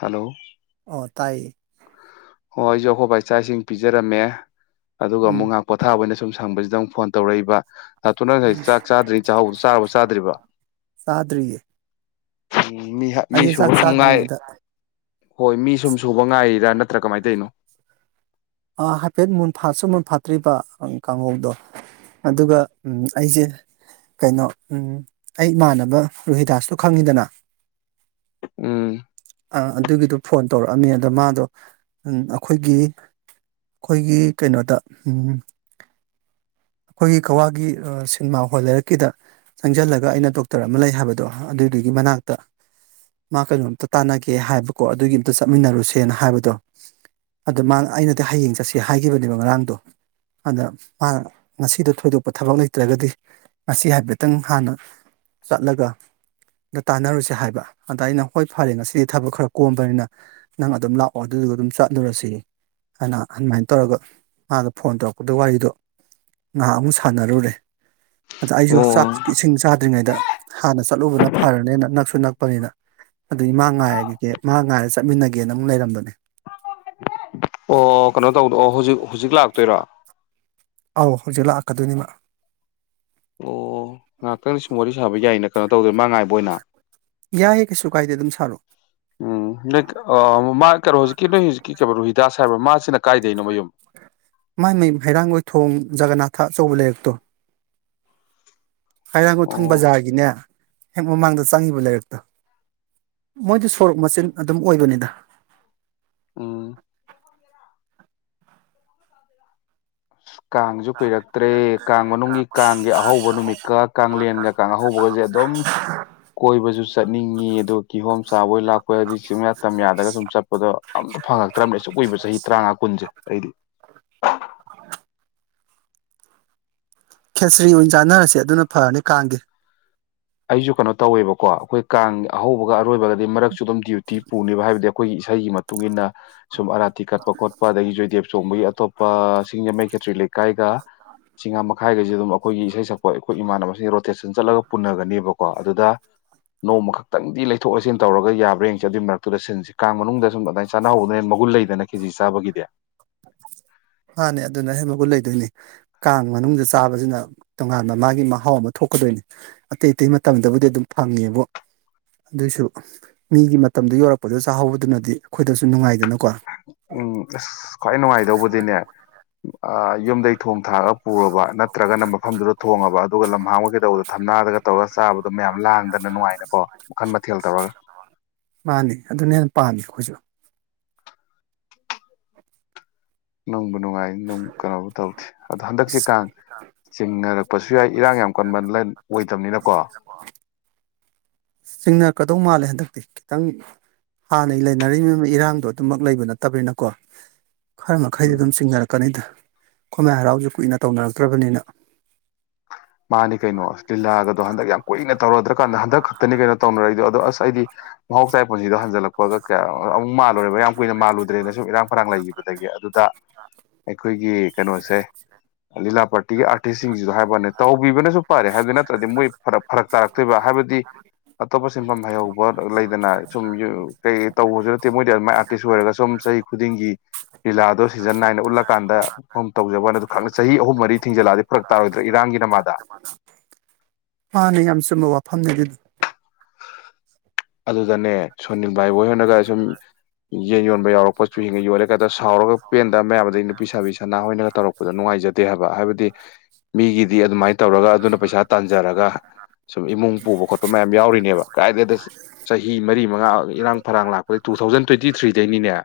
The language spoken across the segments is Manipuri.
ꯍꯜꯂꯣ꯫ ꯑꯣ ꯇꯥꯏꯌ‌ꯦ꯫ ꯑꯣ ꯑꯩꯁꯨ ꯑꯈꯣꯏꯕꯥꯏ ꯆꯥꯛ ꯏꯁꯤꯡ ꯄꯤꯖꯔꯝꯃꯦ꯫ ꯑꯗꯨꯒ ꯑꯃꯨꯛ ꯎꯝ ꯉꯍꯥꯛ ꯄꯣꯊꯥꯕ ꯑꯣꯏꯅꯅ ꯁꯨꯝ꯫ ꯊꯪꯕꯁꯤꯗ ꯑꯃꯨꯛ ꯐꯣꯟ ꯇꯧꯔꯛꯏꯕ꯫ ꯍꯊꯨ ꯅꯪ ꯎꯝ ꯉꯁꯥꯏ ꯆꯥꯛ ꯆꯥꯗ꯭ꯔꯤ ꯆꯥꯛꯍꯧꯕ ꯆꯥꯔꯕꫭ ꯆꯥꯗ꯭ꯔꯤꯕꫭ꯫ ꯆꯥꯗ꯭ꯔꯤꯌꯦ ꯃꯤ ꯑꯩꯁꯦ ꯃꯤꯁꯨꯨꯕ ꯆꯥꯛ ꯁꯨꯝ ꯉꯥꯏ ꯆꯥꯗ꯭ꯔꯤꯉꯩꯗ ꯍꯣꯏ ꯃꯤ ꯁꯨꯝ ꯁꯨꯕ ꯉꯥꯏꯔꯤꯔ ꯅꯠꯇ ꯅꯠꯇ꯭ꯔ ꯀꯃꯥꯏꯅ ꯇꯩꯅꯣ ꯍꯥꯏꯐꯦꯠ ꯃꯨꯟꯐꯥꯠꯁꯨ ꯃꯨꯟꯐꯥꯠꯇ꯭ꯔꯤꯕ ꯀꯥꯡꯍꯧꯗꯣ ꯑꯗꯨꯒ ꯑꯩꯁꯦ ꯀꯩꯅꯣ ꯑꯩ ꯏꯃꯥꯟꯅꯕ ꯔꯨꯍꯤꯗꯥꯁꯇꯣ ꯈꯪꯉꯤꯗꯅ ꯎꯝ ꯑꯥ ꯑꯗꯨꯒꯤꯗꯣ ꯐꯣꯟ ꯇꯧꯔꯛꯑꯝꯃꯦ ꯑꯗꯣ ꯃꯥꯗꯣ ꯑꯈꯣꯏꯒꯤ ꯑꯈꯣꯏꯒꯤ ꯀꯩꯅꯣꯗ ꯎꯝ ꯑꯈꯣꯏꯒꯤ ꯀꯒꯋꯥꯒꯤ ꯁꯤꯅꯦꯃꯥ ꯍꯣꯜ ꯂꯩꯔꯛꯀꯤꯗ ꯆꯪꯁꯤꯜꯂꯒ ꯑꯩꯅ ꯗꯣꯛꯇꯔ ꯑꯃ ꯂꯩ ꯍꯥꯏꯕꯗꯣ ꯑꯗꯨꯗꯨꯒꯤ ꯃꯅꯥꯛꯇ ꯃꯥ ꯀꯩꯅꯣꯝꯇ ꯇꯥꯟꯅꯒꯦ ꯍꯥꯏꯕꯀꯣ ꯑꯗꯨꯒꯤ ꯑꯝꯇ ꯆꯠꯃꯤꯟꯅꯔꯨꯁꯦꯅ ꯍꯥꯏꯕꯗꯣ ꯑꯗ ꯃꯥꯅ ꯑꯩꯅꯗꯤ ꯍꯌꯦꯡ ꯆꯠꯁꯦ ꯍꯥꯏꯈꯤꯕꯅꯦꯕ ꯉꯔꯥꯡꯗꯣ ꯑꯗ ꯃꯥꯅ ꯉꯁꯤꯗꯣ ꯊꯣꯏꯗꯣꯛꯄ ꯊꯕꯛ ꯂꯩꯇ꯭ꯔꯒꯗꯤ ꯉꯁꯤ ꯍꯥꯏꯐꯦꯠꯇꯪ ꯍꯥꯟꯅ ꯆꯠꯂꯒ ꯇꯥꯟꯅꯔꯨꯁꯤ ꯍꯥꯏꯕ ꯑꯗ ꯑꯩꯅ ꯍꯣꯏ ꯐꯔꯦ ꯉꯁꯤꯗꯤ ꯊꯕꯛ ꯈꯔ ꯀꯣꯝꯕꯅꯤꯅ ꯅꯪ ꯑꯗꯨꯝ ꯂꯥꯛꯑꯣ ꯑꯗꯨꯗꯨꯒ ꯑꯗꯨꯝ ꯆꯠꯂꯨꯔꯁꯤ ꯍꯥꯏꯅ ꯑꯗꯨꯃꯥꯏꯅ ꯇꯧꯔꯒ ꯃꯥꯅ ꯐꯣꯟ ꯇꯧꯔꯛꯄꯗ ꯋꯥꯔꯤꯗꯣ ꯉꯥꯏꯍꯥꯛ ꯑꯃꯨꯛ ꯁꯥꯟꯅꯔꯨꯔꯦ ꯑꯗ ꯑꯩꯁꯨ ꯆꯥꯛ ꯑꯣ ꯏꯁꯤꯡ ꯆꯥ ꯇ꯭ꯔꯤꯉꯩꯗ ꯍꯥꯟꯅ ꯆꯠꯂꯨꯕꯅ ꯐꯔꯅꯦꯅ ꯅꯛꯁꯨ ꯅꯛꯄꯅꯤꯅ ꯑꯗꯨꯗꯤ ꯃꯥ ꯉꯥꯏꯔꯈꯤꯒꯦ ꯃꯥ ꯉꯥꯏꯔꯒ ꯆꯠꯃꯤꯟꯅꯒꯦꯅ ꯑꯃꯨꯛ ꯂꯩꯔꯝꯕꯅꯦ ꯑꯣ ꯀꯩꯅꯣ ꯇꯧꯗꯣ ꯑꯣ ꯍꯧꯖꯤꯛ ꯍꯧꯖꯤꯛ ꯂꯥꯛꯇꯣꯏꯔꯣ ꯑꯥꯎ ꯂꯥꯛꯀꯗꯩꯅꯤ ꯃꯥ ꯑꯣ ꯉꯥꯏꯍꯥꯛꯇꯪ ꯁꯨꯝ ꯋꯥꯔꯤ ꯁꯥꯕ ꯌꯥꯏꯅ ꯀꯩꯅꯣ ꯇꯧꯗꯣꯢ ꯃꯥ ꯉꯥꯏꯕ ꯑꯣꯏꯅ ꯌꯥꯏꯌꯦ ꯀꯩꯁꯨ ꯀꯥꯏꯗꯦ ꯑꯗꯨꯝ ꯁꯥꯔꯛꯑꯣ ꯎꯝ ꯅꯣꯏ ꯀꯩꯅꯣ ꯍꯧꯖꯤꯛꯀꯤ ꯅꯣꯏ ꯍꯧꯖꯤꯛꯀꯤ ꯔꯨꯍꯤꯗꯥꯁ ꯍꯥꯏꯔꯕ ꯃꯥꯁꯤꯅ ꯀꯥꯏꯗꯅꯣ ꯃꯌꯨꯝ ꯃꯥꯏ ꯃꯥꯏ ꯍꯩꯔꯥꯡꯒꯣꯏ ꯊꯣꯡ ꯖꯒꯅꯥꯊ ꯑꯆꯧꯕ ꯂꯩꯔꯛꯇꯣ ꯍꯩꯔꯥꯡꯒꯣꯏꯊꯣꯡ ꯑꯣ ꯕꯖꯥꯔꯒꯤꯅꯦ ꯍꯦꯛ ꯃꯃꯥꯡꯗ ꯆꯪꯒꯤꯕ ꯂꯩꯥꯔꯛꯇꯣ ꯃꯣꯏꯗꯤ ꯁꯣꯔꯣꯛ ꯃꯆꯤꯟ ꯑꯗꯨꯝ ꯑꯣꯏꯗꯣꯢꯅꯤꯗ ꯎꯝ [unintelligible] ꯀꯥꯡꯁꯨ ꯀꯨꯏꯔꯛꯇ꯭ꯔꯦ ꯀꯥꯡ ꯃꯅꯨꯡꯒꯤ ꯀꯥꯡꯒꯤ ꯑꯍꯧꯕ ꯅꯨꯃꯤꯠꯀ ꯀꯥꯡꯂꯦꯟꯒ ꯀꯥꯡ ꯑꯍꯧꯕꯒꯁꯦ ꯑꯗꯨꯝ ꯀꯣꯏꯕꯁꯨ ꯆꯠꯅꯤꯡꯉꯤ ꯑꯗꯨ ꯀꯤꯍꯣꯝ ꯆꯥꯕꯣꯏ ꯂꯥꯛꯄꯣꯏ ꯍꯥꯏꯗꯤ ꯆꯤꯡꯌꯥ ꯇꯝ ꯌꯥꯗꯒ ꯁꯨꯝ ꯆꯠꯄꯗ ꯑꯝꯇ ꯐꯪꯉꯛꯇ꯭ꯔꯕꯅꯦ ꯑꯁꯨꯛ ꯀꯨꯏꯕ ꯆꯍꯤ ꯇꯔꯥꯃꯉꯥ ꯀꯨꯟꯁꯦ ꯑꯩꯗꯤ ꯈꯦꯁ꯭ꯔꯤ ꯑꯣꯏꯅ ꯆꯥꯟꯅꯔꯁꯦ ꯑꯗꯨꯅ ꯐꯔꯅꯤ ꯀꯥꯡꯒꯤ ꯑꯩꯁꯨ ꯀꯩꯅꯣ ꯇꯧꯋꯦꯕꯀꯣ ꯑꯈꯣꯏ ꯀꯥꯡ ꯑꯍꯧꯕꯒ ꯑꯔꯣꯏꯕꯒ ꯃꯔꯛꯁꯨ ꯑꯗꯨꯝ ꯗ꯭ꯌꯨꯇꯤ ꯄꯨꯅꯤꯕ ꯍꯥꯏꯕꯗꯤ ꯑꯈꯣꯏꯒꯤ ꯏꯁꯩꯒꯤ ꯃꯇꯨꯡ ꯏꯟꯅ ꯁꯨꯝ ꯑꯔꯥ ꯇꯤ ꯀꯠꯄꯣꯠꯄ ꯑꯗꯨꯗꯒꯤ ꯖꯣꯢꯗꯦꯕ ꯆꯣꯡꯕꯒꯤ ꯑꯇꯣꯞꯄ ꯁꯤꯡꯖꯃꯩ ꯈꯦꯇ꯭ꯔꯤ ꯂꯩꯀꯥꯏꯒ ꯆꯤꯉꯥꯃꯈꯥꯒꯩꯁꯦ ꯑꯗꯨꯝ ꯑꯈꯣꯏꯒꯤ ꯏꯁꯩ ꯁꯛꯄ ꯑꯩꯈꯣꯏ ꯏꯃꯥꯟꯅꯕꯁꯤꯡ ꯔꯣꯇꯦꯁꯟ ꯆꯠꯂꯒ ꯄꯨꯟꯅꯒ ꯕꯀꯣ ꯑꯗꯨꯗ ꯅꯣꯡꯃ ꯈꯛꯇꯪꯗꯤ ꯂꯩꯊꯣꯛꯑꯁꯤꯟ ꯇꯧꯔꯒ ꯌꯥꯕ꯭ꯔꯥ ꯌꯦꯡꯁꯦ ꯑꯗꯨꯒꯤ ꯃꯔꯛꯇꯨꯗ ꯁꯤꯟꯁꯦ ꯀꯥꯡ ꯃꯅꯨꯡꯗ ꯁꯨꯝ ꯑꯗꯨꯃꯥꯏꯅ ꯆꯥꯅꯍꯧꯗꯅꯅꯦ ꯃꯒꯨꯟ ꯂꯩꯗꯅ ꯀꯦꯆꯤ ꯆꯥꯕꯒꯤꯗꯤ ꯃꯥꯅꯦ ꯑꯗꯨꯗꯅ ꯍꯦꯟꯅ ꯃꯒꯨꯟ ꯂꯩꯗꯣꯏꯅꯤ ꯀꯥꯡ ꯃꯅꯨꯡꯗ ꯆꯥꯕꯁꯤꯅ ꯇꯣꯉꯥꯟꯥꯟꯕ ꯃꯥꯒꯤ ꯃꯍꯥꯎ ꯑꯃ ꯊꯣꯛꯀꯗꯣꯏꯅꯤ ꯑꯇꯩ ꯑꯇꯩ ꯃꯇꯝꯗꯕꯨꯗꯤ ꯑꯗꯨꯝ ꯐꯪꯉꯦꯕꯨ ꯑꯗꯨꯏꯁꯨ ꯃꯤꯒꯤ ꯃꯇꯝꯗ ꯌꯧꯔꯛꯄꯗ ꯆꯥꯍꯧꯕꯗꯨꯅꯗꯤ ꯑꯈꯣꯏꯗꯁꯨ ꯅꯨꯡꯉꯥꯏꯗꯅ ꯎꯝ ꯑꯁ ꯈ꯭ꯋꯥꯏ ꯅꯨꯡꯉꯥꯏꯗꯧꯕꯗꯤꯅꯦ ꯑꯥ ꯌꯨꯝꯗꯩ ꯊꯣꯡ ꯊꯥꯛꯔꯑꯒ ꯄꯨꯔꯕ ꯅꯠꯇ꯭ꯔꯒꯅ ꯃꯐꯝꯗꯨꯗ ꯊꯣꯡꯉꯕ ꯑꯗꯨꯒ ꯂꯝꯍꯥꯡ ꯑꯣꯢ ꯀꯩꯗꯧꯕꯗ ꯊꯝꯅꯥꯗꯒ ꯇꯧꯔꯒ ꯆꯥꯕꯗꯣ ꯃꯌꯥꯝ ꯂꯥꯡꯗꯅ ꯅꯨꯡꯉꯥꯏꯅꯀꯣ ꯃꯈꯜ ꯃꯊꯦꯜ ꯇꯧꯔꯒ ꯃꯥꯅꯤ ꯑꯗꯨꯅ ꯍꯦꯟꯅ ꯄꯥꯝꯃꯤ ꯑꯩꯈꯣꯏꯁꯨ ꯅꯪ ꯅꯨꯡꯉꯥꯏ ꯑꯗꯨꯝ ꯀꯩꯅꯣꯕꯨ ꯇꯧꯗꯦ ꯑꯗꯣ ꯍꯟꯗꯛꯁꯤ ꯀꯥꯡ ꯆꯤꯡꯅꯔꯛꯄꯁꯨ ꯌꯥꯏ ꯏꯔꯥꯡ ꯌꯥꯝ ꯀꯟꯕ ꯑꯣꯏꯗꯕꯅꯤꯅꯀꯣ ꯆꯤꯡꯅꯔꯛꯀꯗꯧ ꯃꯥꯜꯂꯦ ꯍꯟꯗꯛꯇꯤ ꯈꯤꯇꯪ ꯍꯥꯟꯅꯩ ꯂꯩꯅꯔꯤ ꯏꯔꯥꯡꯗꯣ ꯑꯗꯨꯝꯃꯛ ꯂꯩꯕ ꯅꯠꯇꯕꯅꯤꯅꯀꯣ ꯈꯔ ꯃꯈꯩꯗꯤ ꯎꯝ ꯑꯗꯨꯝ ꯆꯤꯡꯅꯔꯛ ꯀꯅꯤꯗ ꯈꯃꯥꯏ ꯍꯔꯥꯎꯁꯨ ꯀꯨꯏꯅ ꯇꯧꯅꯔꯛꯇ꯭ꯔꯕꯅꯤꯅ ꯃꯥꯅꯤ ꯀꯩꯅꯣ ꯂꯤꯂꯥꯒꯗꯣ ꯍꯟꯗꯛ ꯌꯥꯝ ꯀꯨꯏꯅ ꯇꯧꯔꯗ꯭ꯔꯀꯥꯟꯗ ꯍꯟꯗꯛ ꯈꯛꯇꯅꯤ ꯀꯩꯅꯣ ꯇꯧꯅꯔꯛꯏꯗꯣ ꯑꯗꯣ ꯑꯁ ꯑꯩꯗꯤ ꯃꯍꯧꯁꯥꯒꯤ ꯄꯨꯟꯁꯤꯗꯣ ꯍꯟꯖꯤꯜꯂꯛꯄꯒ ꯀꯌꯥ ꯑꯃꯨꯛ ꯃꯥꯜꯂꯨꯔꯦꯕ ꯌꯥꯝ ꯀꯨꯏꯅ ꯃꯥꯜꯂꯨꯗ꯭ꯔꯦꯅ ꯁꯨꯝ ꯏꯔꯥꯡ ꯐꯔꯥꯡ ꯂꯩꯈꯤꯕꯗꯒꯤ ꯑꯗꯨꯗ ꯑꯩꯈꯣꯏꯒꯤ ꯀꯩꯅꯣꯁꯦ ꯂꯤꯂꯥ ꯄꯥꯔꯇꯤꯒꯤ ꯑꯥꯔꯇꯤꯁꯁꯤꯡꯁꯤꯁꯨ ꯍꯥꯏꯕ ꯅꯠꯇ ꯇꯧꯕꯤꯕꯅꯁꯨ ꯐꯔꯦ ꯍꯥꯏꯕꯗꯤ ꯅꯠꯇ꯭ꯔꯗꯤ ꯃꯣꯏ ꯐꯔꯛ ꯇꯥꯔꯛꯇꯣꯏꯕ ꯍꯥꯏꯕꯗꯤ ꯑꯇꯣꯞꯄ ꯁꯤꯟꯐꯝ ꯍꯩꯍꯧꯕ ꯂꯩꯗꯅ ꯁꯨꯝ ꯀꯩ ꯇꯧꯕꯁꯨ ꯅꯠꯇꯦ ꯃꯣꯏꯗꯤ ꯑꯗꯨꯃꯥꯏꯅ ꯑꯥꯔꯇꯤꯁ ꯑꯣꯏꯔꯒ ꯁꯨꯝ ꯆꯍꯤ ꯈꯨꯗꯤꯡꯒꯤ ꯂꯤꯂꯥꯗꯣ ꯁꯤꯖꯟ ꯅꯥꯏꯟ ꯎꯠꯂꯀꯥꯟꯗ ꯇꯧꯖꯕ ꯑꯗꯨ ꯈꯪ ꯆꯍꯤ ꯑꯍꯨꯝ ꯃꯔꯤ ꯊꯤꯡꯖꯤꯜꯂꯛꯑꯗꯤ ꯐꯔꯛ ꯇꯔꯣꯏ꯭ꯔ ꯏꯔꯥꯡꯒꯤ ꯅꯃꯥꯗ ꯑꯅꯤ ꯌꯥꯝꯁꯤ ꯃ ꯋꯥꯐꯝꯐꯝ ꯅꯒꯤ ꯑꯗꯨꯗꯅꯦ ꯁꯣꯅꯤ ꯕꯥꯥꯏ ꯕꯣꯏ ꯍꯣꯏꯅꯒ ꯁꯨꯝ ꯌꯦꯟ ꯌꯣꯟꯕ ꯌꯥꯎꯔꯛꯄꯁꯨ ꯍꯡꯉ ꯌꯣꯜꯂꯦ ꯀꯗ ꯁꯥꯎꯔꯒ ꯄꯦꯟꯗꯕ ꯃꯌꯥꯝꯗꯗꯒꯤ ꯅꯨꯄꯤ ꯁꯥꯕꯤ ꯁꯥꯅꯥꯍꯣꯏꯅꯒ ꯇꯧꯔꯛꯄꯗ ꯅꯨꯡꯉꯥꯏꯖꯗꯦ ꯍꯥꯏꯕ ꯍꯥꯏꯕꯗꯤ ꯃꯤꯒꯤꯗꯤ ꯑꯗꯨꯃꯥꯏꯅ ꯇꯧꯔꯒ ꯑꯗꯨꯅ ꯄꯩꯁꯥ ꯇꯥꯟꯖꯔꯒ ꯁꯨꯝ ꯏꯃꯨꯡ ꯄꯨꯕ ꯈꯣꯠꯄ ꯃꯌꯥꯝ ꯌꯥꯎꯔꯤꯅꯦꯕ ꯀꯥꯏꯗꯗ ꯃꯔꯤ ꯃꯉꯥ ꯏꯔꯥꯡ ꯐꯔꯥꯡ ꯂꯥꯛꯄꯗ ꯇꯨ ꯊꯥꯎꯖꯟ ꯇ꯭ꯋꯦꯟꯇꯤ ꯊ꯭ꯔꯤꯗꯩꯅꯤꯅꯦ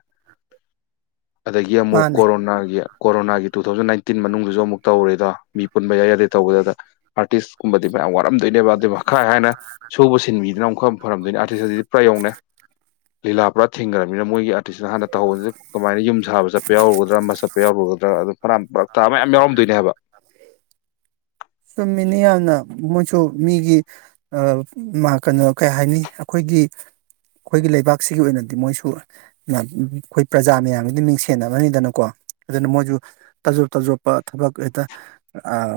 ꯑꯗꯒꯤ ꯑꯃꯨꯛ ꯃꯥꯅꯦ ꯀꯣꯔꯣꯅꯥꯒꯤ ꯀꯣꯔꯣꯅꯥꯒꯤ ꯇꯨ ꯊꯥꯎꯖꯟ ꯅꯥꯏꯟꯇꯤꯟ ꯃꯅꯨꯡꯁꯨ ꯑꯃꯨꯛ ꯇꯧꯔꯦꯗꯣ ꯃꯤ ꯄꯨꯟꯕ ꯌꯥꯗꯦ ꯇꯧꯕꯗ ꯑꯥꯔꯇꯤꯁꯀꯨꯝꯕꯗꯤ ꯃꯌꯥꯝ ꯋꯥꯔꯝ ꯇꯣꯏꯅꯦꯕ ꯑꯗꯨꯈꯥꯏ ꯍꯥꯏꯅ ꯁꯨꯕ ꯁꯤꯟꯕꯤꯗꯅ ꯑꯃꯨꯛ ꯐꯔꯝꯗꯣꯏꯅꯤ ꯑꯥꯔꯇꯤꯁ ꯑꯁꯤꯗꯤ ꯄꯨꯔꯥ ꯌꯧꯅꯦ ꯂꯤꯂꯥ ꯄꯨꯔꯥ ꯊꯤꯡꯈ꯭ꯔꯔꯕꯅꯤꯅ ꯃꯣꯏꯒꯤ ꯑꯗꯨꯁꯤꯅ ꯍꯥꯟꯅ ꯇꯧꯧꯕꯁꯤꯗ ꯀꯃꯥꯏꯅ ꯌꯨꯝ ꯁꯥꯕ ꯆꯠꯄ ꯌꯥꯎꯔꯨꯒꯗ꯭ꯔꯥ ꯃꯆꯠ ꯌꯥꯎꯔꯨꯒꯗ꯭ꯔꯥ ꯑꯗꯨ ꯐꯅ ꯄꯔꯛ ꯇꯥ ꯑꯃ ꯃꯌꯥꯝ ꯌꯥꯎꯔꯝꯗꯣꯏꯅꯦ ꯍꯥꯏꯕ ꯆꯨꯝꯃꯤꯅꯤ ꯌꯥꯝꯅ ꯃꯣꯏꯁꯨ ꯃꯤꯒꯤ ꯀꯩꯅꯣ ꯀꯩ ꯍꯥꯏꯅꯤ ꯑꯩꯈꯣꯏꯒꯤ ꯑꯩꯈꯣꯏꯒꯤ ꯂꯩꯕꯥꯛꯁꯤꯒꯤ ꯑꯣꯏꯅꯗꯤ ꯃꯣꯏꯁꯨ ꯑꯩꯈꯣꯏ ꯄ꯭ꯔꯖꯥ ꯃꯌꯥꯝꯒꯤꯗꯤ ꯃꯤꯡꯁꯦꯟꯅꯕꯅꯤꯗꯅꯀꯣ ꯑꯗꯨꯅ ꯃꯣꯏꯁꯨ ꯇꯥꯖꯣꯞ ꯇꯥꯖꯣꯞꯄ ꯊꯕꯛ ꯍꯦꯛꯇ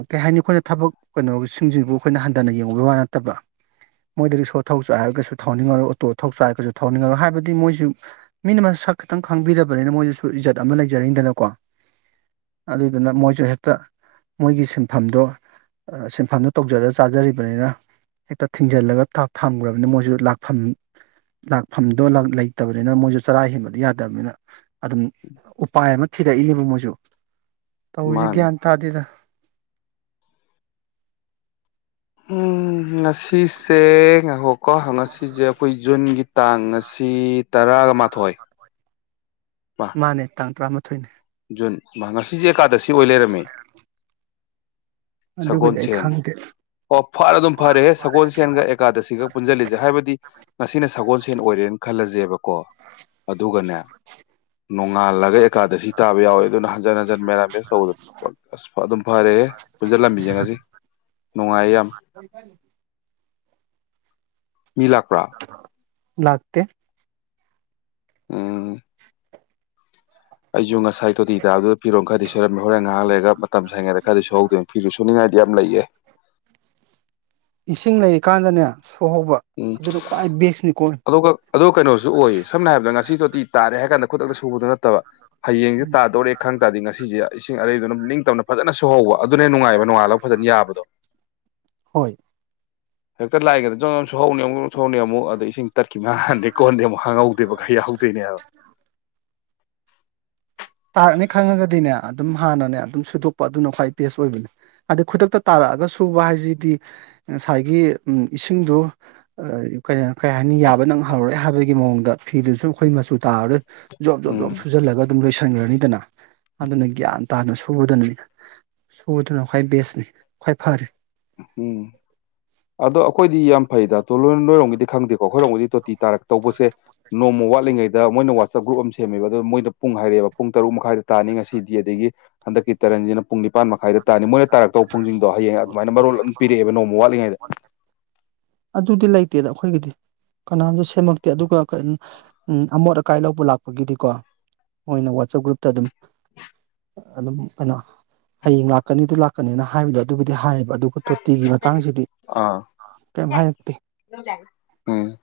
ꯀꯩ ꯍꯥꯏꯅꯤ ꯑꯩꯈꯣꯏꯅ ꯊꯕꯛ ꯀꯩꯅꯣꯁꯤꯡꯁꯤꯕꯨ ꯑꯩꯈꯣꯏꯅ ꯍꯟꯊꯅ ꯌꯦꯡꯕꯒꯤ ꯋꯥ ꯅꯠꯇꯕ ꯃꯣꯏꯗꯒꯤ ꯁꯣ ꯊꯊꯧ ꯆ ꯍꯥꯏꯔꯒꯁꯨ ꯊꯧꯅꯤꯡꯉꯂꯣꯏ ꯑꯣꯇꯣ ꯊꯊꯧ ꯆꯥ ꯍꯥꯏꯔꯒꯁꯨ ꯊꯧꯅꯤꯡꯉꯂꯣ ꯍꯥꯏꯕꯗꯤ ꯃꯣꯏꯁꯨ ꯃꯤꯅ ꯃꯁꯛ ꯈꯤꯇꯪ ꯈꯪꯕꯤꯔꯕꯅꯤꯅ ꯃꯣꯏꯗꯨꯁꯨ ꯏꯖꯠ ꯑꯃ ꯂꯩꯖꯔꯤꯗꯅꯀꯣ ꯑꯗꯨꯗꯨꯅ ꯃꯣꯏꯁꯨ ꯍꯦꯛꯇ ꯃꯣꯏꯒꯤ ꯁꯤꯟꯐꯝꯗꯣ ꯁꯤꯟꯐꯝꯗꯣ ꯇꯧꯖꯔ ꯆꯥꯖꯔꯤꯕꯅꯤꯅ ꯍꯦꯛꯇ ꯊꯤꯡꯖꯤꯜꯂꯒ ꯊꯥꯛ ꯊꯝꯈ꯭ꯔꯕꯅꯤꯅ ꯃꯣꯏꯁꯨ ꯂꯥꯛꯐꯝ ꯂꯥꯛꯐꯝꯗꯣ ꯂꯩꯇꯕꯅꯤꯅ ꯃꯣꯏꯁꯨ ꯆꯔꯥ ꯍꯦꯟꯕꯗꯤ ꯌꯥꯗꯕꯅꯤꯅ ꯑꯗꯨꯝ ꯎꯄꯥꯏ ꯑꯃ ꯊꯤꯔꯛꯏꯅꯦꯕ ꯃꯣꯏꯁꯨ ꯇꯧꯔꯤꯁꯦ ꯃꯥꯅꯤ ꯒ꯭ꯌꯥꯟ ꯇꯥꯗꯦꯗ ꯎꯝ ꯉꯁꯤꯁꯦ ꯉꯥꯏꯍꯧꯀꯣ ꯉꯁꯤꯁꯦ ꯑꯩꯈꯣꯏ ꯖꯨꯟꯒꯤ ꯇꯥꯡ ꯉꯁꯤ ꯇꯔꯥꯒ ꯃꯥꯊꯣꯏ ꯃꯥꯅꯦ ꯇꯥꯡ ꯇ꯭ꯔꯥ ꯊꯣꯏꯅꯤꯣ ꯃꯉ ꯁꯤꯁ ꯑꯦꯀꯥꯗꯁꯤ ꯑꯣꯏ ꯂꯩꯔꯝꯃꯤ ꯑꯗꯨꯒꯗꯤ ꯑꯩ ꯁꯒꯣꯜꯁꯦꯟ ꯈꯪꯗꯦ ꯑꯣ ꯐꯔ ꯑꯗꯨꯝ ꯐꯔꯦꯍꯦ ꯁꯒꯣꯜꯁꯦꯟꯒ ꯑꯦꯀꯥꯗꯁꯤꯒ ꯄꯨꯟꯁꯤꯜꯂꯤꯁꯦ ꯍꯥꯏꯕꯗꯤ ꯉꯁꯤꯅ ꯁꯒꯣꯜꯁꯦꯟ ꯑꯣꯏꯔꯦꯅ ꯈꯜꯂꯁꯦꯕꯀꯣ ꯑꯗꯨꯒꯅꯦ ꯉꯥꯜꯂꯒ ꯑꯦꯀꯥꯗꯁꯤ ꯇꯥꯕ ꯌꯥꯎꯋꯦ ꯑꯗꯨꯅ ꯍꯟꯖꯤꯟ ꯍꯟꯖꯤꯟ ꯃꯦꯔꯥꯃꯦꯁ ꯇꯧꯕꯗ ꯑꯁ ꯑꯗꯨꯝ ꯐꯔꯦꯍꯦ ꯄꯨꯟꯁꯤꯜꯂꯝꯕꯤꯁꯤꯡꯉꯁꯤ ꯅꯨꯡꯉꯥꯏꯌꯦ ꯌꯥꯝ ꯃꯤꯂꯄ꯭ꯔꯥ ꯂꯥꯛꯇ ꯑ ꯑꯩꯖꯨꯡ ꯑꯁ ꯁꯥꯏ ꯇꯣꯇꯤ ꯇꯥꯕꯗꯨꯗ ꯐꯤꯔꯣꯝ ꯈꯔꯗꯤ ꯁꯣꯏꯔꯝꯃꯦ ꯍꯣꯔꯦꯟ ꯉꯥꯏꯍꯥꯛ ꯂꯩꯒ ꯃꯇꯝ ꯁꯪꯉꯩꯗ ꯈꯔꯗꯤ ꯁꯨꯍꯧꯗꯣꯏꯅꯤ ꯐꯤꯁꯨ ꯁꯨꯅꯤꯡꯉꯥꯏꯗꯤ ꯌꯥꯝ ꯂꯩꯌꯦꯦ ꯀꯥꯟꯗꯅꯤ ꯎꯝ ꯑꯗꯨ ꯑꯗꯨ ꯀꯩꯅꯣꯁꯨ ꯑꯣꯏ ꯁꯝꯅ ꯍꯥꯏꯔꯕꯗ ꯉꯁꯤꯗꯣꯗꯤꯤ ꯇꯥꯔꯦ ꯍꯥꯏ ꯀꯥꯟꯗ ꯈꯨꯗꯛꯇ ꯁ ꯁꯨꯕꯗ ꯅꯠꯇꯕ ꯍ꯭ꯌꯥꯡ ꯁꯦ ꯇꯥꯗꯣꯔꯦ ꯈ꯭ꯡꯡ ꯇꯥꯔꯥ ꯗ ꯉꯁꯤ ꯁꯦ ꯑꯦꯁꯤꯡ ꯑꯔꯦꯏꯗꯨꯅꯥ꯫ ꯝꯔꯤ ꯇꯅ ꯐꯖꯅ ꯁꯨꯍꯧꯕ ꯑꯗꯨꯅ ꯅꯨꯡꯉꯥꯏꯕ ꯅꯣꯉꯥꯜꯂꯒ ꯐꯖꯅ ꯌꯥꯕꯗꯣ ꯍꯣꯏ ꯍ ꯐꯔ ꯂꯑꯒꯦ ꯁꯍꯥꯎꯅꯤ ꯑꯃꯨꯛ ꯁꯥꯎꯅꯤ ꯑꯃꯨꯛ ꯑꯗ ꯏꯁꯤꯡ ꯇꯔꯀꯤ ꯃꯥꯡꯍꯟꯗꯦ ꯀꯣꯟꯍꯟꯗꯦ ꯑꯃꯨꯛ ꯍꯥꯡꯍꯧꯗꯦꯕ ꯈꯩ ꯌꯥꯎꯍꯧꯗꯣꯏꯅꯦꯕ ꯇꯥꯔꯛꯅꯤ ꯈꯪꯉꯒꯗꯤꯅꯦ ꯑꯗꯨꯝ ꯍꯥꯟꯅꯅꯦ ꯑꯗꯨꯝ ꯁꯨꯗꯣꯛꯄ ꯑꯗꯨꯅ ꯈ꯭ꯋꯥꯏ ꯕꯦꯁ ꯑꯣꯏꯕꯅꯦ ꯑꯗꯩ ꯈꯨꯗꯛꯇ ꯇꯥꯔꯛꯑꯒ ꯁꯨꯕ ꯍꯥꯏꯁꯤꯗꯤ ꯉꯁꯥꯏꯒꯤ ꯏꯁꯤꯡꯗ ꯀꯩ ꯍꯥꯏꯅꯤ ꯌꯥꯕ ꯅꯪꯍꯔꯔꯦ ꯍꯥꯏꯕꯒꯤ ꯃꯑꯣꯡꯗ ꯐꯤꯗꯨꯁꯨ ꯑꯩꯈꯣꯏ ꯃꯆꯨ ꯇꯥꯔꯔꯣꯏ ꯣꯕ ꯣ ꯣꯕ ꯎꯝ ꯐꯔ ꯂꯒꯦ [inaudible] ꯈꯟꯈ꯭ꯔꯅꯤꯗꯅ ꯑꯗꯨꯅ ꯒ꯭ꯌꯥꯟ ꯇꯥꯅ ꯁꯨꯕꯗꯅꯤ ꯁꯨꯕꯗꯨꯅ ꯈ꯭ꯋꯥꯏ ꯕꯦꯁꯅꯤ ꯈ꯭ꯋꯥꯏ ꯐꯔꯦ ꯎꯝ ꯑꯗꯣ ꯑꯩꯈꯣꯏꯗꯤ ꯌꯥꯝ ꯐꯩꯗꯣꯣꯏ ꯂꯣꯏꯔꯣꯝꯒꯤꯗꯤ ꯈꯪꯗꯦꯀꯣ ꯑꯩꯈꯣꯏꯔꯣꯝꯒꯤꯗꯤ ꯇꯣꯇꯤ ꯇꯥꯔ ꯇꯧꯕꯁꯦ ꯅꯣꯡꯃ ꯋꯥꯠꯂꯤꯉꯩꯗ ꯃꯣꯏꯅ ꯋꯥꯆꯞ ꯒ꯭ꯔꯨꯞ ꯑꯃ ꯁꯦꯝꯃꯦꯕ ꯑꯗꯨꯣ ꯃꯣꯏ ꯄꯨꯡ ꯍꯥꯏꯔꯛꯑꯦꯕ ꯄꯨꯡ ꯇꯔꯨꯛ ꯃꯈꯥꯏꯗ ꯇꯥꯅꯤ ꯉꯁꯤꯗꯤ ꯑꯗꯒꯤ ꯍꯟꯗꯛꯀꯤ ꯇꯔꯟꯁꯤꯅ ꯄꯨꯡ ꯅꯤꯄꯥꯟ ꯃꯈꯥꯏꯗ ꯇꯥꯅꯤ ꯃꯣꯏꯅ ꯇꯥꯔꯛꯇꯧꯕ ꯄꯨꯡꯁꯤꯡꯗꯣ ꯍꯌꯦꯡ ꯑꯗꯨ ꯅ ꯃꯔꯣꯜ ꯑꯗꯨꯝ ꯄꯤꯔꯛꯑꯦꯕ ꯅꯣꯡꯃ ꯋꯥꯠꯂꯤꯉꯩꯗ ꯑꯗꯨꯗꯤ ꯂꯩꯇꯦꯗ ꯑꯩꯈꯣꯏꯒꯤꯗꯤ ꯀꯅꯥꯝꯁꯨ ꯁꯦꯝꯃꯛꯇꯦ ꯑꯗꯨꯒ ꯑꯃꯣꯠ ꯑꯀꯥꯏ ꯂꯧꯕ ꯂꯥꯛꯄꯒꯤꯗꯤꯀꯣ ꯃꯣꯏꯅ ꯋꯥꯆꯞ ꯒ꯭ꯔꯨꯞꯇ ꯑꯗꯨꯝ ꯑꯗꯨꯝ ꯀꯩꯅꯣ ꯍꯌꯦꯡ ꯂꯥꯛꯀꯅꯤꯗ ꯂꯥꯛꯀꯅꯤꯅ ꯍꯥꯏꯕꯗ ꯑꯗꯨꯕꯨꯗꯤ ꯍꯥꯏꯌꯦꯕ ꯑꯗꯨꯒ ꯇꯣꯇꯤꯒꯤ ꯃꯇꯥꯡꯁꯤꯗꯤ ꯑꯥ ꯀꯩꯝ ꯍꯥꯏꯔꯛꯇꯦ ꯎꯝ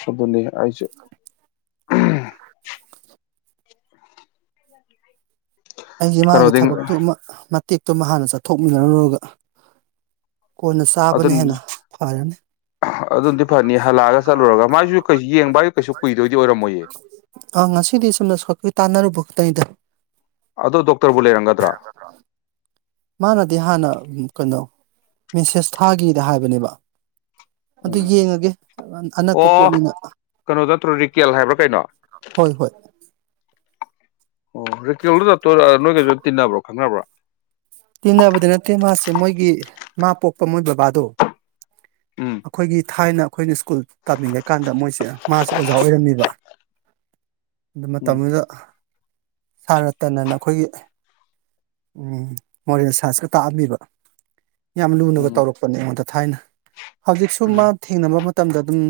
ꯁꯗ ꯂꯩꯒ [inaudible] ꯎꯝ ꯑꯩꯁ ꯃꯥꯒꯤ ꯀꯩꯅꯣꯗꯤ ꯊꯕꯛꯇꯨ ꯇꯦꯛꯇꯣꯃ ꯍꯥꯟꯅ ꯆꯠꯊꯣꯛꯃꯤꯟꯅꯔꯔꯨꯔꯒ ꯑꯗꯨ ꯑꯗꯨꯅꯗꯤ ꯐꯅꯤ ꯍꯜꯂꯛꯑꯒ ꯆꯠꯂꯨꯔꯒ ꯃꯥꯏꯁꯨ ꯀꯩ ꯌꯦꯡꯕꯒꯤꯁꯨ ꯀꯩꯁꯨ ꯀꯨꯏꯗꯣꯏꯗꯤ ꯑꯣꯏꯔꯝꯃꯣꯏꯌꯦ ꯇꯩꯗ ꯑꯗꯣ ꯗꯣꯛꯇꯔꯕꯨ ꯂꯩꯔꯝꯒꯗ꯭ꯔꯥ ꯃꯥꯅꯗꯤ ꯍꯥꯟꯅ ꯀꯩꯅꯣ ꯃꯤꯁꯦꯁ ꯊꯥꯒꯤꯗ ꯍꯥꯏꯕꯅꯦꯕ ꯑꯗꯨ ꯎꯝ ꯌꯦꯡꯉꯒꯦ ꯑꯅꯛꯄ ꯑꯣ ꯄꯣꯠꯅꯤꯅ ꯀꯩꯅꯣ ꯅꯠꯇ꯭ꯔꯣ ꯔꯤꯀꯦꯜ ꯍꯥꯏꯕ꯭ꯔꯥ ꯀꯩꯅꯣ ꯍꯣꯏ ꯍꯣꯏ ꯑꯣ ꯇꯦꯜꯗꯨ ꯅꯣꯏꯒꯩꯁꯨ ꯇꯤꯟꯅꯕ꯭ꯔꯣ ꯈꯪꯅꯕ꯭ꯔꯥ ꯇꯤꯟꯅꯕꯗꯤ ꯅꯠꯇꯦ ꯃꯥꯁꯦ ꯃꯣꯏꯒꯤ ꯃꯥ ꯄꯣꯛꯄ ꯃꯣꯏ ꯕꯕꯥꯗꯣ ꯎꯝ ꯑꯩꯈꯣꯏꯒꯤ ꯊꯥꯏꯅ ꯑꯩꯈꯣꯏꯅ ꯁ꯭ꯀꯨꯜ ꯇꯥꯅꯤꯡꯉꯀꯥꯟꯗ ꯃꯣꯏꯁꯦ ꯃꯥꯁꯦ ꯑꯣꯖꯥ ꯑꯣꯏꯔꯝꯃꯤꯕ ꯑꯗꯨ ꯎꯝ ꯃꯇꯝꯗꯨꯗ ꯁꯅ ꯇꯅꯅ ꯑꯩꯈꯣꯏꯒꯤ ꯎꯝ ꯃꯣꯔꯦꯜ ꯁꯥꯏꯟꯁꯀ ꯇꯥꯛꯑꯝꯃꯤꯕ ꯌꯥꯝ ꯂꯨꯅꯒ ꯎꯝ ꯇꯧꯔꯛꯄꯅꯦ ꯑꯩꯉꯣꯟꯗ ꯊꯥꯏꯅ ꯍꯧꯖꯤꯛꯁꯨ ꯃꯥ ꯊꯦꯡꯅꯕ ꯃꯇꯝꯗ ꯑꯗꯨꯝ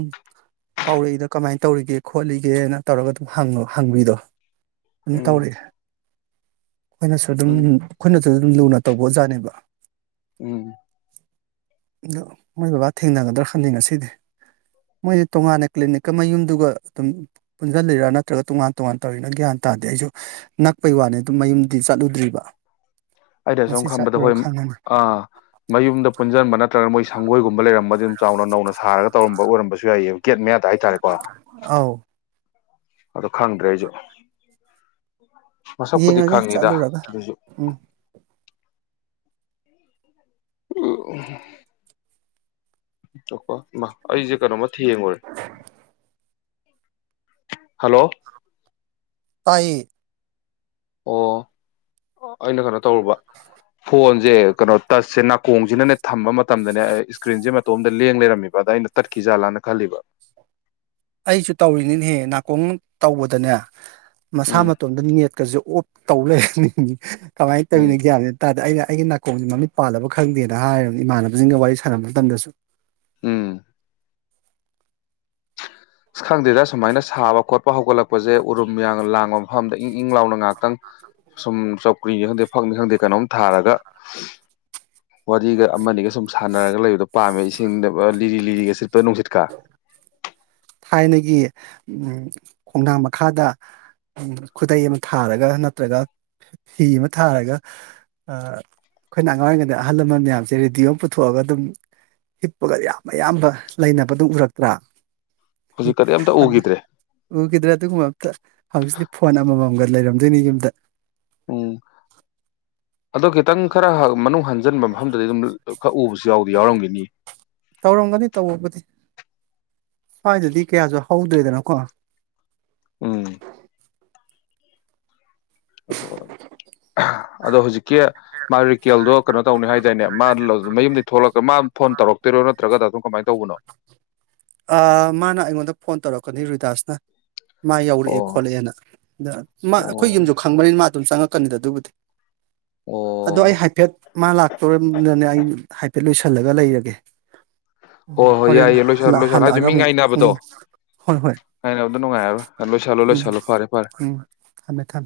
ꯀꯥꯎꯔꯛꯏꯗ ꯀꯃꯥꯏꯅ ꯇꯧꯔꯤꯒꯦ ꯈꯣꯠꯂꯤꯒꯦꯅ ꯇꯧꯔꯒ ꯑꯗꯨꯝ ꯍꯪꯕꯤꯗꯣ ꯑꯗꯨꯝ ꯎꯝ ꯎꯝ ꯇꯧꯔꯛꯑꯦ ꯑꯩꯈꯣꯏꯅꯁꯨ ꯑꯗꯨꯝ ꯎꯝ ꯑꯩꯈꯣꯏꯅꯁꯨ ꯑꯗꯨꯝ ꯂꯨꯅ ꯇꯧꯕ ꯑꯣꯖꯥꯠꯅꯦꯕ ꯎꯝ ꯑꯗꯣ ꯃꯣꯏ ꯕꯕꯥ ꯊꯦꯡꯅꯒꯗ꯭ꯔꯥ ꯈꯟꯅꯤꯡ ꯉꯁꯤꯗꯤ ꯃꯣꯏꯗꯤ ꯇꯣꯉꯥꯟꯅ ꯀ꯭ꯂꯤꯅꯤꯛ ꯑꯃ ꯌꯨꯝꯗꯨꯒ ꯑꯗꯨꯝ ꯄꯨꯟꯁꯤꯜꯂꯤꯔꯥ ꯅꯠꯇ꯭ꯔꯒ ꯇꯣꯉꯥꯟ ꯇꯣꯉꯥꯟ ꯇꯧꯔꯤꯔꯥ ꯒ꯭ꯌꯥꯟ ꯇꯥꯗꯦ ꯑꯩꯁꯨ ꯅꯛꯄꯩ ꯋꯥꯅꯤ ꯑꯗꯨꯝ ꯃꯌꯨꯝꯗꯤ ꯆꯠꯂꯨ ꯗ꯭ꯔꯤꯕ ꯑꯩꯩꯅ ꯁꯨꯝ ꯈꯪꯕꯗ ꯍꯣꯏ ꯑ ꯃꯌꯨꯝꯗ ꯄꯨꯟꯁꯤꯟꯕ ꯅꯠꯇ꯭ꯔꯒ ꯃꯣꯏ ꯁꯪꯒꯣꯏꯒꯨꯝꯕ ꯝꯕ ꯂꯩꯔꯝꯕ ꯑꯗꯨꯝ ꯆꯥꯎꯅ ꯅꯧꯅ ꯁꯥꯔꯒ ꯇꯧꯔꯝꯕ ꯑꯣꯏꯔꯝꯕꯁꯨ ꯌꯥꯏꯑꯕ ꯒꯦꯠ ꯃꯌꯥꯗ ꯍꯥꯏꯇꯥꯔꯦꯀꯣ ꯑꯧ ꯑꯗꯣ ꯈꯪꯗ꯭ꯔꯦ ꯑꯩꯁꯨ ꯃꯁꯛꯄꯨꯗꯤ ꯌꯦꯡꯉꯒꯦ ꯈꯪꯉꯤꯗ ꯆꯠꯂꯨꯔꯒ ꯑꯗꯨꯁꯨ ꯎꯝ ꯎ ꯆꯀꯣ ꯃꯥ ꯑꯩꯁꯦ ꯀꯩꯅꯣꯃ ꯊꯦꯡꯉꯨꯔꯦ ꯍꯂꯣ ꯇꯥꯏ ꯑꯣ ꯑꯩꯅ ꯀꯩꯅꯣ ꯇꯧꯔꯨꯕ ꯐꯣꯟꯁꯦ ꯀꯩꯅꯣ ꯇꯁꯁꯦ ꯅꯥꯀꯣꯡꯁꯤꯅꯅꯦ ꯊꯝꯕ ꯃꯇꯝꯗꯅꯦ ꯏꯁꯀ꯭ꯔꯤꯟꯁꯦ ꯃꯇꯣꯝꯇ ꯂꯦꯡ ꯂꯩꯔꯝꯃꯤꯕ ꯑꯗ ꯑꯩꯅ ꯇꯠꯈꯤꯖꯥꯠꯂꯥꯅ ꯈꯜꯂꯤꯕ ꯑꯩꯁꯨ ꯇꯧꯔꯤꯅꯤꯅꯦꯍꯦ ꯅꯥꯀꯣꯡ ꯇꯧꯕꯗꯅꯦ ꯃꯁꯥ ꯎꯝ ꯃꯇꯣꯝꯗ ꯅꯦꯠ ꯀꯁꯨ ꯑꯣꯐ ꯇꯧ ꯂꯩꯔꯅꯤꯡꯉ ꯀꯃꯥꯏꯅ ꯎꯝ ꯇꯧꯔꯤꯅ ꯑꯦꯛꯖꯥꯝꯦꯅ ꯇꯥꯗ ꯑꯩꯅ ꯑꯩꯒꯤ ꯅꯥꯀꯣꯡꯁꯦ ꯃꯃꯤꯠ ꯄꯥꯜꯂꯕ ꯈꯪꯗꯦꯅ ꯍꯥꯏꯔꯕ ꯏꯃꯥꯟꯅꯕꯁꯤꯡꯒ ꯋꯥꯔꯤ ꯁꯥꯟꯅꯕ ꯃꯇꯝꯗꯁꯨ ꯎꯝ ꯑꯁ ꯈꯪꯗꯦꯗ ꯁꯨꯃꯥꯏꯅ ꯁꯥꯕ ꯈꯣꯠꯄ ꯍꯧꯒꯠꯂꯛꯄ ꯄꯛꯄꯁꯦ ꯎꯔꯨꯝ ꯌꯥꯡ ꯂꯥꯡꯕ ꯃꯐꯝꯗ ꯏꯪ ꯏꯪ ꯂꯥꯎꯅ ꯉꯥꯏꯥꯛꯇꯪ ꯁꯨꯝ ꯆꯧꯀ꯭ꯔꯤꯅꯤ ꯈꯪꯗꯦ ꯐꯛꯅꯤ ꯈꯪꯗꯦ ꯀꯩꯅꯣꯝ ꯊꯥꯔꯒ ꯑꯅꯤꯒ ꯑꯃꯅꯤꯒ ꯁꯨꯝ ꯁꯥꯟꯅꯔꯒ ꯂꯩꯕꯗꯣ ꯄꯥꯝꯃꯦ ꯏꯁꯤꯡꯗ ꯂꯤꯔꯤ ꯂꯤꯔꯤꯒꯁꯤ ꯇꯣꯏꯅꯅꯨꯡꯁꯤꯠꯀꯥ ꯊꯥꯏꯅꯒꯤ ꯈꯣꯡꯅꯥꯡ ꯃꯈꯥꯗ ꯈꯨꯗꯩ ꯑꯃ ꯊꯥꯔꯒ ꯅꯠꯇ꯭ꯔꯒ ꯐꯤ ꯑꯃ ꯊꯥꯔꯒ ꯑꯩꯈꯣꯏꯅ ꯑꯉꯥꯡ ꯑꯣꯏꯔꯤꯉꯩꯗ ꯑꯍꯜ ꯂꯃꯟ ꯃꯌꯥꯝꯁꯦ ꯔꯦꯗꯤꯑꯣ ꯑꯃ ꯄꯨꯊꯣꯛꯑꯒ ꯑꯗꯨꯝ ꯍꯤꯞꯄꯒ ꯌꯥꯝ ꯑꯌꯥꯝꯕ ꯂꯩꯅꯕ ꯑꯗꯨꯝ ꯎꯔꯛꯇ꯭ꯔꯥ ꯍꯧꯖꯤꯛꯀꯗꯤ ꯑꯝꯇ ꯎꯈꯤꯗ꯭ꯔꯦ ꯑ ꯀꯗꯔꯠꯇ ꯀꯨꯃ ꯍꯧꯖꯤꯛꯇꯤ ꯐꯣꯟ ꯑꯃꯃꯝꯒ ꯂꯩꯔꯝꯗꯣꯏꯅꯤ ꯌꯨꯝꯗ ꯎꯝ ꯑ ꯈꯤꯇꯪ ꯈꯔ ꯃꯅꯨꯡ ꯍꯟ ꯑꯟꯖꯤꯟꯕ ꯃꯐꯝꯗꯗꯤ ꯑꯗꯨꯝ ꯈꯛ ꯎꯕꯁꯨ ꯌꯥꯎꯗ ꯌꯥꯎꯔꯝꯈꯤꯅꯤ ꯇꯧꯔꯝꯒꯅꯤ ꯇꯧꯕꯨꯗꯤ ꯁ꯭ꯋꯥꯏꯗꯗꯤ ꯀꯌꯥꯁꯨ ꯍꯧꯗ꯭ꯔꯦꯗꯅꯀꯣ ꯎꯝ [unintelligible] ꯑꯗꯣ ꯍꯧꯖꯤꯛꯀꯤ ꯃꯥ ꯔꯤꯀꯦꯜꯗꯣ ꯀꯩꯅꯣ ꯇꯧꯅꯤ ꯍꯥꯏꯗꯥꯏꯅꯦ ꯃꯥ [unintelligible] ꯃꯌꯨꯝꯗꯩ ꯊꯣꯛꯂꯛꯀ ꯃꯥ ꯐꯣꯟ ꯇꯧꯔꯛꯇꯣꯏꯔꯣ ꯅꯠꯇ꯭ꯔꯒ ꯑꯗꯨꯝ ꯀꯃꯥꯏ ꯇꯧꯕꯅꯣ ꯑꯥ ꯃꯥꯅ ꯑꯩꯉꯣꯟꯗ ꯐꯣꯟ ꯇꯧꯔꯛꯀꯅꯤ ꯔꯤꯗꯥꯁꯅ ꯃꯥ ꯌꯧꯔꯛꯑꯦ ꯑꯣ ꯈꯣꯠꯂꯛꯑꯦꯅ ꯑꯗ ꯃꯥ ꯑꯣ ꯑꯈꯣꯏ ꯌꯨꯝꯁꯨ ꯈꯪꯕꯅꯤꯅ ꯃꯥ ꯑꯗꯨꯝ ꯆꯪꯉꯛꯀꯅꯤꯗ ꯑꯗꯨꯕꯨꯗꯤ ꯑꯗꯣ ꯑꯣ ꯑꯩ ꯍꯥꯏꯐꯦꯠ ꯃꯥ ꯂꯥꯛꯇꯣꯝꯅꯅꯦ ꯑꯩ ꯍꯥꯏꯐꯦꯠ ꯂꯣꯏꯁꯜꯂꯒ ꯂꯩꯔꯒꯦ ꯍꯣꯏ ꯍꯣꯏ ꯍꯣꯔꯦꯟ ꯌꯥꯏꯌꯦ ꯂꯣꯏꯁꯜꯂꯣ ꯍꯜꯂꯛ ꯂꯣꯏꯁꯜꯂꯣ ꯍꯥꯏꯗꯤ ꯍꯜꯂꯛꯑꯒ ꯃꯤ ꯑꯃꯨꯛ ꯎꯝ ꯉꯥꯏꯅꯕꯗꯣ ꯍꯣꯏ ꯍꯣꯏ ꯉꯥꯏꯅꯕꯗꯣ ꯅꯨꯡꯉꯥꯏꯔꯔꯣꯏ ꯂꯣꯏꯁꯤꯜꯂꯣ ꯎꯝ ꯂꯣꯏꯁꯜꯂꯣ ꯐꯔꯦ ꯐꯔꯦ ꯎꯝ ꯊꯝꯃꯦ ꯊꯝꯃꯦ